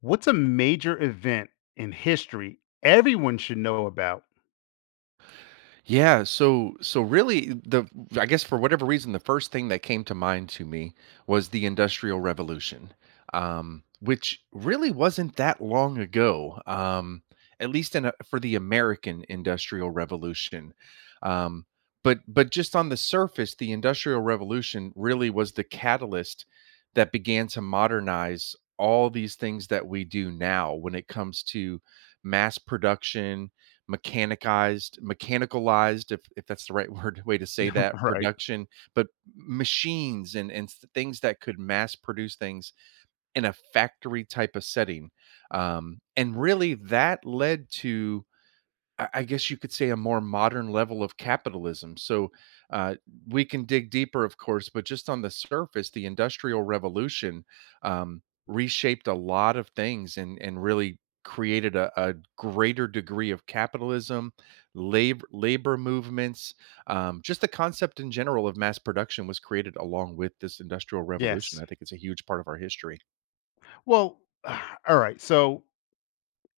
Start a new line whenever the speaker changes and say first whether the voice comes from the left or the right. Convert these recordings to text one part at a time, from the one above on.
left: What's a major event in history everyone should know about?
right: So really the I guess for whatever reason the first thing that came to mind to me was the Industrial Revolution. Which really wasn't that long ago. At least in a, For the American Industrial Revolution. Um but just on the surface, the Industrial Revolution really was the catalyst that began to modernize all these things that we do now when it comes to mass production, mechanicized mechanicalized if that's the right word way to say
left: All
right: that
left: right.
right: production. But machines and things that could mass produce things in a factory type of setting, and really that led to, I guess you could say, a more modern level of capitalism. So uh, we can dig deeper, of course, but just on the surface, the Industrial Revolution um, reshaped a lot of things and really created a greater degree of capitalism, labor movements. Just the concept in general of mass production was created along with this Industrial Revolution.
left: Yes.
right: I think it's a huge part of our history.
left: Well, all right. So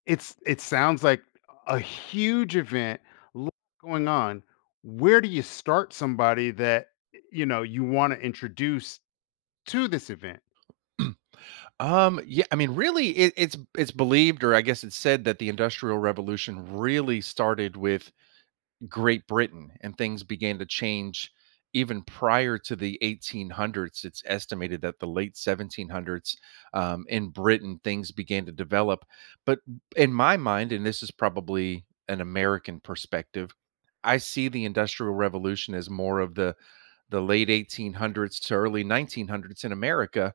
left: it sounds like a huge event, lot going on. Where do you start somebody that you know you want to introduce to this event?
right: Yeah, I mean, really, it's believed, or I guess it's said that the Industrial Revolution really started with Great Britain, and things began to change even prior to the 1800s. It's estimated that the late 1700s, in Britain, things began to develop. But in my mind, and this is probably an American perspective, I see the Industrial Revolution as more of the late 1800s to early 1900s in America,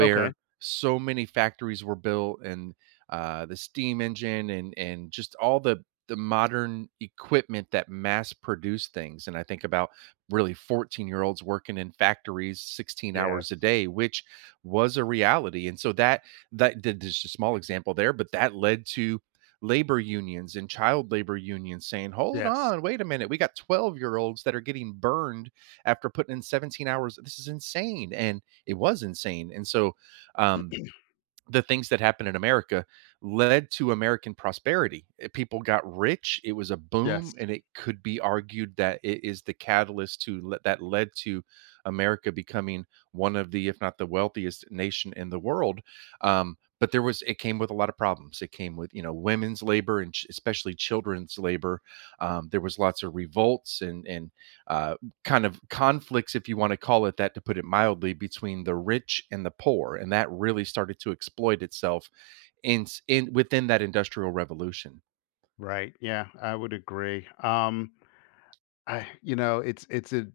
left: Okay.
right: so many factories were built and the steam engine and just all the modern equipment that mass produced things. And I think about really 14-year-olds working in factories 16
left: Yeah.
right: hours a day, which was a reality. And so that is just a small example there, but that led to labor unions and child labor unions saying, hold
left: Yes.
right: on, wait a minute, we got 12-year-olds that are getting burned after putting in 17 hours. This is insane. And it was insane. And so, um, the things that happened in America led to American prosperity. Eh, people got rich. It was a boom,
left: Yes.
right: and it could be argued that it is the catalyst to that led to America becoming one of the, if not the, wealthiest nation in the world. But there was, it came with a lot of problems. It came with, you know, women's labor and especially children's labor. There was lots of revolts and uh, kind of conflicts, if you want to call it that, to put it mildly, between the rich and the poor, and that really started to exploit itself in in within that industrial revolution.
left: Right. Yeah, I would agree. It's a,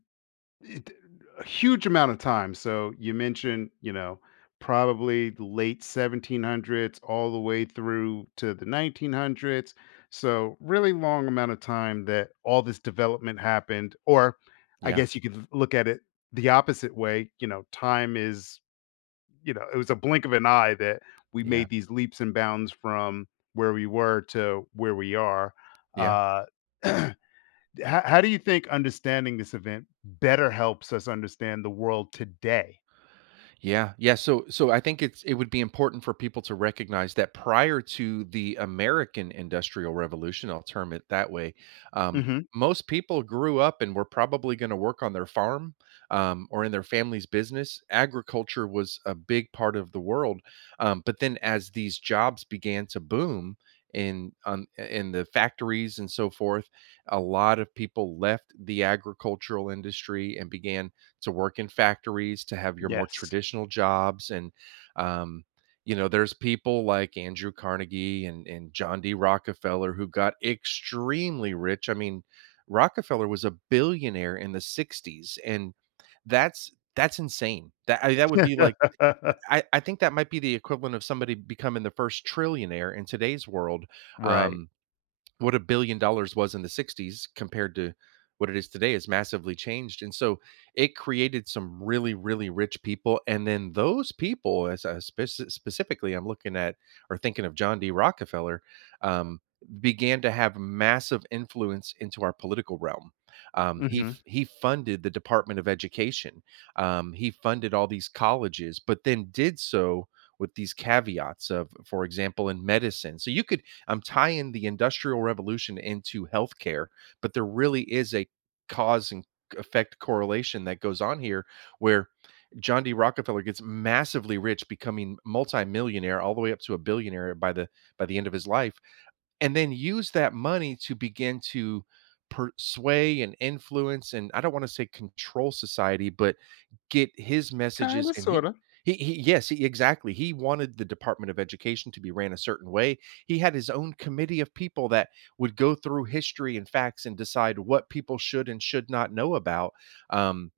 left: it a huge amount of time. So you mentioned, you know, probably late 1700s all the way through to the 1900s. So really long amount of time that all this development happened. Or I
right: Yeah,
left: guess you could look at it the opposite way, you know, time is, you know, it was a blink of an eye that we
right: yeah,
left: made these leaps and bounds from where we were to where we are.
right: yeah.
left: Uh how do you think understanding this event better helps us understand the world today?
right: Yeah. So, so I think it would be important for people to recognize that prior to the American Industrial Revolution, I'll term it that way, um,
left: Hmm.
right: most people grew up and were probably going to work on their farm, or in their family's business. Agriculture was a big part of the world, but then as these jobs began to boom in the factories and so forth, a lot of people left the agricultural industry and began to work in factories, to have your more
left: Yes.
right: traditional jobs. And, um, you know, there's people like Andrew Carnegie and John D. Rockefeller, who got extremely rich. I mean, Rockefeller was a billionaire in the 60s, and that's insane. That would be like, I think that might be the equivalent of somebody becoming the first trillionaire in today's world.
left: Right.
right: Um, what $1 billion was in the 60s compared to what it is today has massively changed, and so it created some really really rich people. And then those people, as I specifically I'm looking at or thinking of John D. Rockefeller, um, began to have massive influence into our political realm.
left: Hmm.
right: He funded the Department of Education. He funded all these colleges but then did so with these caveats of, for example, in medicine. So you could, I'm tying the Industrial Revolution into healthcare, but there really is a cause and effect correlation that goes on here, where John D. Rockefeller gets massively rich, becoming multimillionaire all the way up to a billionaire by the end of his life, and then use that money to begin to sway and influence and, I don't want to say, control society, but get his
left: Kinda,
right: messages and he.
left: sorta.
right: Yes, he, exactly. He wanted the Department of Education to be ran a certain way. He had his own committee of people that would go through history and facts and decide what people should and should not know about. Um,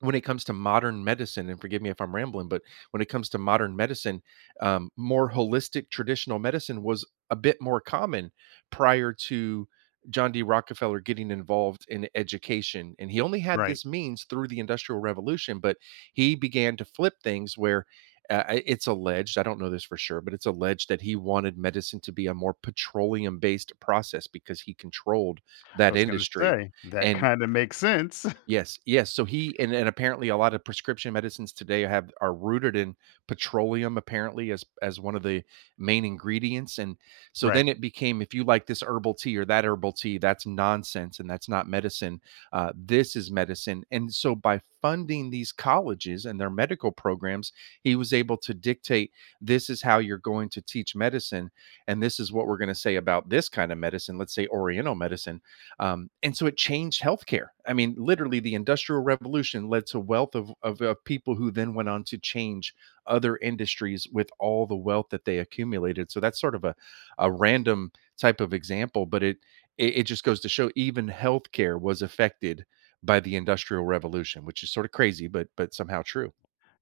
right: when it comes to modern medicine, and forgive me if I'm rambling, but when it comes to modern medicine, more holistic traditional medicine was a bit more common prior to John D. Rockefeller getting involved in education. And he only had
left: Right.
right: this means through the Industrial Revolution, but he began to flip things where, it's alleged, I don't know this for sure, but it's alleged that he wanted medicine to be a more petroleum based process because he controlled
left: I
right: that
left: was gonna
right: industry.
left: say, that
right: And
left: kinda makes sense.
right: yes, yes, so he, and apparently a lot of prescription medicines today have, are rooted in petroleum apparently as one of the main ingredients. And so
left: Right.
right: then it became, if you like this herbal tea or that herbal tea, that's nonsense and that's not medicine, this is medicine. And so by funding these colleges and their medical programs, he was able to dictate, "This is how you're going to teach medicine, and this is what we're gonna say about this kind of medicine," let's say oriental medicine. And so it changed healthcare. I mean, literally, the Industrial Revolution led to wealth of people who then went on to change other industries with all the wealth that they accumulated. So that's sort of a random type of example, but it it just goes to show even healthcare was affected by the Industrial Revolution, which is sort of crazy, but somehow true.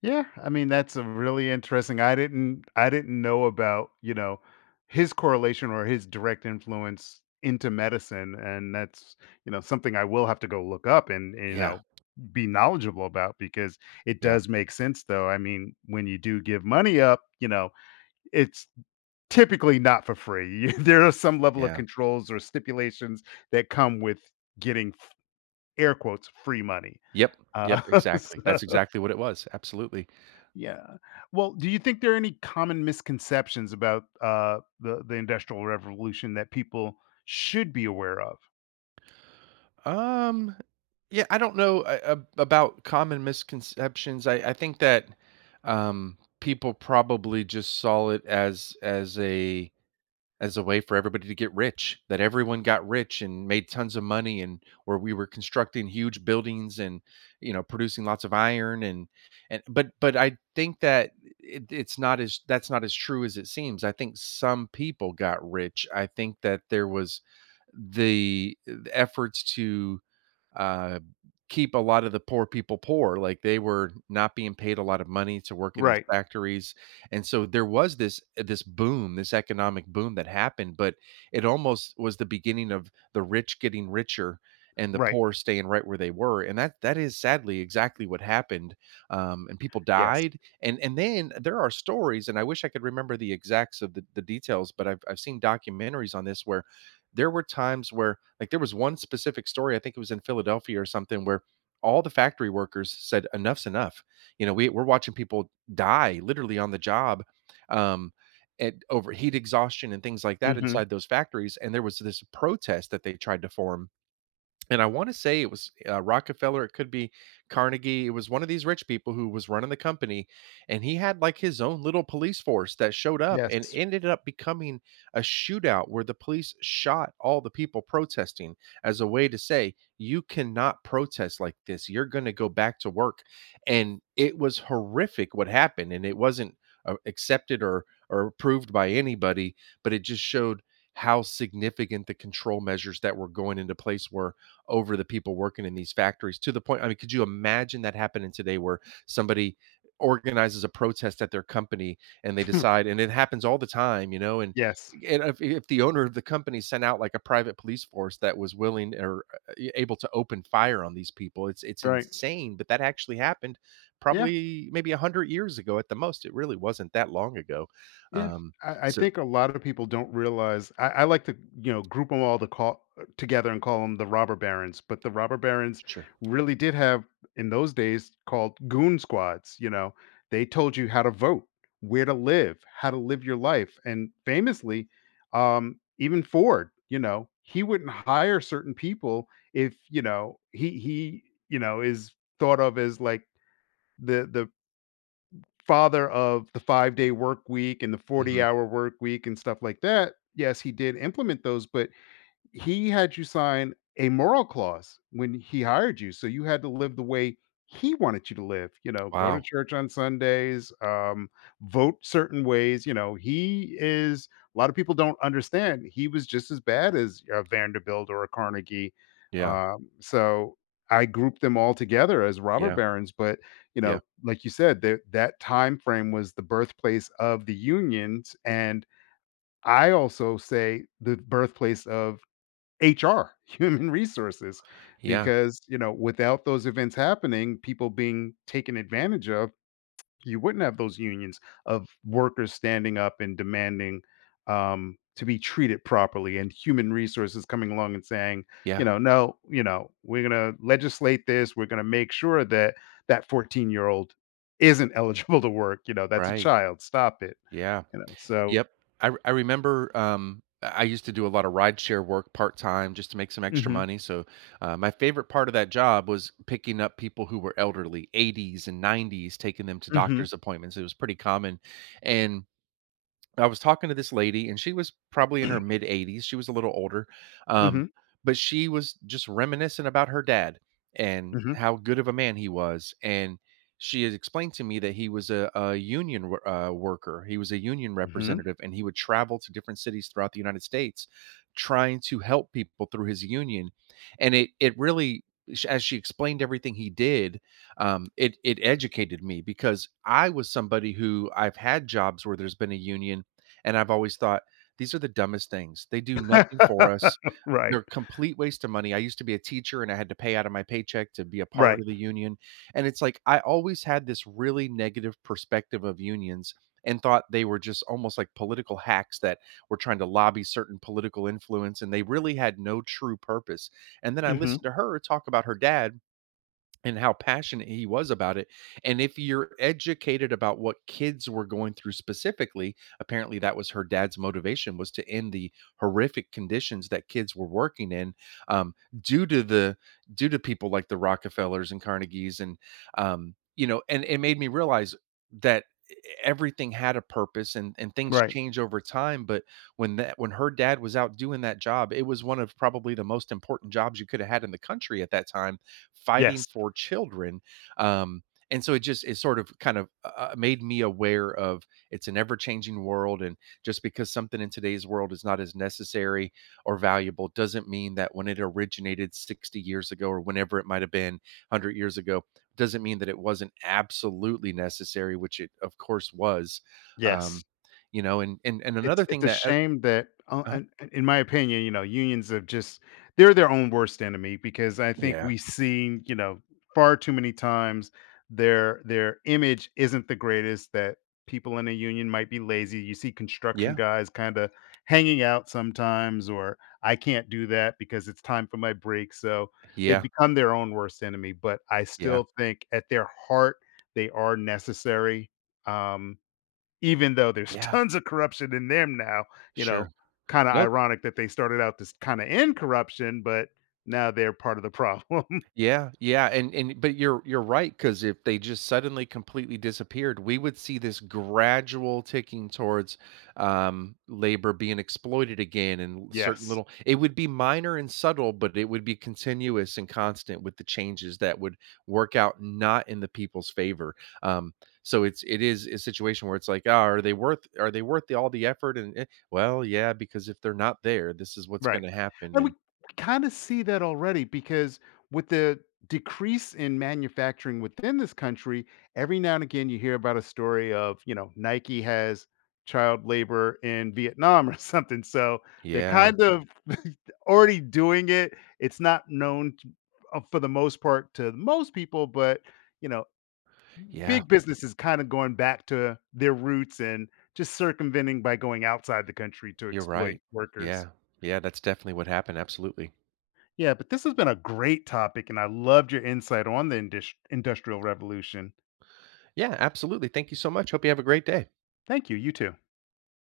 left: Yeah, I mean that's a really interesting. I didn't know about, you know, his correlation or his direct influence into medicine, and that's, you know, something I will have to go look up and, you
right: Yeah,
left: know, be knowledgeable about because it
right: yeah,
left: does make sense though. I mean, when you do give money up, you know, it's typically not for free. There are some level of
right: yeah.
left: controls or stipulations that come with getting f- air quotes free money.
right: Yep,
left: Uh,
right: yep, exactly.
left: so
right: That's exactly what it was. Absolutely.
left: yeah. Well, do you think there are any common misconceptions about the Industrial Revolution that people should be aware of?
right: Um, yeah, I don't know about common misconceptions. I think that, people probably just saw it as as a way for everybody to get rich. That everyone got rich and made tons of money, and where we were constructing huge buildings and, you know, producing lots of iron and but I think that it, it's not as that's not as true as it seems. I think some people got rich. I think that there was the efforts to uh, keep a lot of the poor people poor. Like, they were not being paid a lot of money to work in these
left: Right.
right: factories, and so there was this this boom, this economic boom that happened. But it almost was the beginning of the rich getting richer and the
left: Right.
right: poor staying right where they were, and that that is sadly exactly what happened. And people
left: Yes.
right: died, and then there are stories. And I wish I could remember the exacts of the details, but I've seen documentaries on this where there were times where, like, there was one specific story, I think it was in Philadelphia or something, where all the factory workers said enough's enough. You know, we we're watching people die literally on the job. Um and over heat exhaustion and things like that
left: Hmm.
right: inside those factories. And there was this protest that they tried to form, and I want to say it was Rockefeller, it could be Carnegie. It was one of these rich people who was running the company, and he had like his own little police force that showed up and
left: Yes.
right: ended up becoming a shootout where the police shot all the people protesting as a way to say, you cannot protest like this. You're going to go back to work. And it was horrific what happened, and it wasn't accepted or approved by anybody, but it just showed how significant the control measures that were going into place were over the people working in these factories. To the point, I mean, could you imagine that happening today, where somebody organizes a protest at their company and they decide, and it happens all the time, you know? And
left: Yes.
right: if the owner of the company sent out like a private police force that was willing or able to open fire on these people, it's
left: Right.
right: insane, but that actually happened
left: Yeah.
right: probably maybe 100 years ago at the most. It really wasn't that long ago.
left: Yeah,
right: Um
left: I
right: so
left: think a lot of people don't realize. I like to, you know, group them all to call, together, and call them the robber barons. But the robber barons
right: sure
left: really did have, in those days, called goon squads. You know, they told you how to vote, where to live, how to live your life, and famously, even Ford. You know, he wouldn't hire certain people. If you know he You know, is thought of as like the father of the five-day work week and the
right: hmm
left: 40-hour work week and stuff like that, yes, he did implement those, but he had you sign a moral clause when he hired you. So you had to live the way he wanted you to live, you know, go to
right: wow
left: church on Sundays, vote certain ways. You know, he is, a lot of people don't understand. He was just as bad as a Vanderbilt or a Carnegie.
right: yeah
left: So I grouped them all together as robber
right: yeah
left: barons. But, you
right: yeah
left: know, like you said, that that time frame was the birthplace of the unions. And I also say the birthplace of HR, human resources,
right: yeah
left: because, you know, without those events happening, people being taken advantage of, you wouldn't have those unions of workers standing up and demanding, to be treated properly, and human resources coming along and saying, you
right: yeah
left: know, no, you know, we're gonna legislate this. We're gonna make sure that that 14-year-old isn't eligible to work. You know, that's a
right: right
left: child. Stop it.
right: Yeah.
left: You know, so.
right: Yep. I remember, I used to do a lot of rideshare work part-time just to make some extra
left: Hmm.
right: money, so, my favorite part of that job was picking up people who were elderly, 80s and 90s, taking them to
left: Hmm.
right: doctor's appointments. It was pretty common, and I was talking to this lady, and she was probably in her mid 80s. She was a little older, um,
left: Hmm.
right: but she was just reminiscing about her dad and
left: Hmm.
right: how good of a man he was. And she had explained to me that he was a union worker. He was a union
left: Hmm.
right: representative, and he would travel to different cities throughout the United States trying to help people through his union. And it really, as she explained everything he did, it educated me, because I was somebody who, I've had jobs where there's been a union, and I've always thought, "These are the dumbest things. They do nothing for us.
left: Right.
right: They're complete waste of money." I used to be a teacher, and I had to pay out of my paycheck to be a part
left: Right.
right: of the union, and it's like, I always had this really negative perspective of unions and thought they were just almost like political hacks that were trying to lobby certain political influence, and they really had no true purpose. And then I
left: Mhm.
right: listened to her talk about her dad and how passionate he was about it. And if you're educated about what kids were going through specifically, apparently that was her dad's motivation, was to end the horrific conditions that kids were working in, um, due to the due to people like the Rockefellers and Carnegies and, you know, and it made me realize that, e, everything had a purpose, and things
left: Right.
right: change over time. But when that, when her dad was out doing that job, it was one of probably the most important jobs you could have had in the country at that time, fighting
left: Yes.
right: for children. Um, and so it just, it sort of kind of made me aware of, it's an ever changing world, and just because something in today's world is not as necessary or valuable doesn't mean that when it originated 60 years ago, or whenever it might have been, 100 years ago, doesn't mean that it wasn't absolutely necessary, which it of course was.
left: Yes.
right: Um, you know, and another
left: It's
right: thing
left: a
right: that
left: shame that,
right: uh,
left: in my opinion, you know, unions have just, they're their own worst enemy, because I think
right: yeah,
left: we've seen, you know, far too many times their image isn't the greatest, that people in a union might be lazy. You see construction
right: yeah,
left: guys kinda hanging out sometimes or, "I can't do that because it's time for my break," so they
right: yeah,
left: become their own worst enemy, but I
right: yeah,
left: still think at their heart, they are necessary, um, even though there's
right: yeah,
left: tons of corruption in them now. You know,
right: sure.
left: kind of
right: No.
left: ironic that they started out this kind of in corruption, but now they're part of the problem.
right: Yeah, yeah, and but you're right, right, because if they just suddenly completely disappeared, we would see this gradual ticking towards, labor being exploited again, and certain
left: Yes.
right: little, it would be minor and subtle, but it would be continuous and constant, with the changes that would work out not in the people's favor. Um, so it's, it is a situation where it's like, "Ah, are they worth, are they worth the all the effort?" And, eh, "Well, yeah, because if they're not there, this is what's
left: Right.
right: gonna happen,"
left: And we
right: and
left: kind of see that already because with the decrease in manufacturing within this country, every now and again you hear about a story of, you know, Nike has child labor in Vietnam or something. So they're
right: yeah,
left: kind of already doing it. It's not known t- for the most part to most people, but you know,
right: yeah.
left: big business is kind of going back to their roots and just circumventing by going outside the country to
right: You're
left: exploit
right: right.
left: workers.
right: Yeah. Yeah, that's definitely what happened, absolutely.
left: Yeah, but this has been a great topic, and I loved your insight on the indus- Industrial Revolution.
right: Yeah, absolutely, thank you so much, hope you have a great day.
left: Thank you. You too.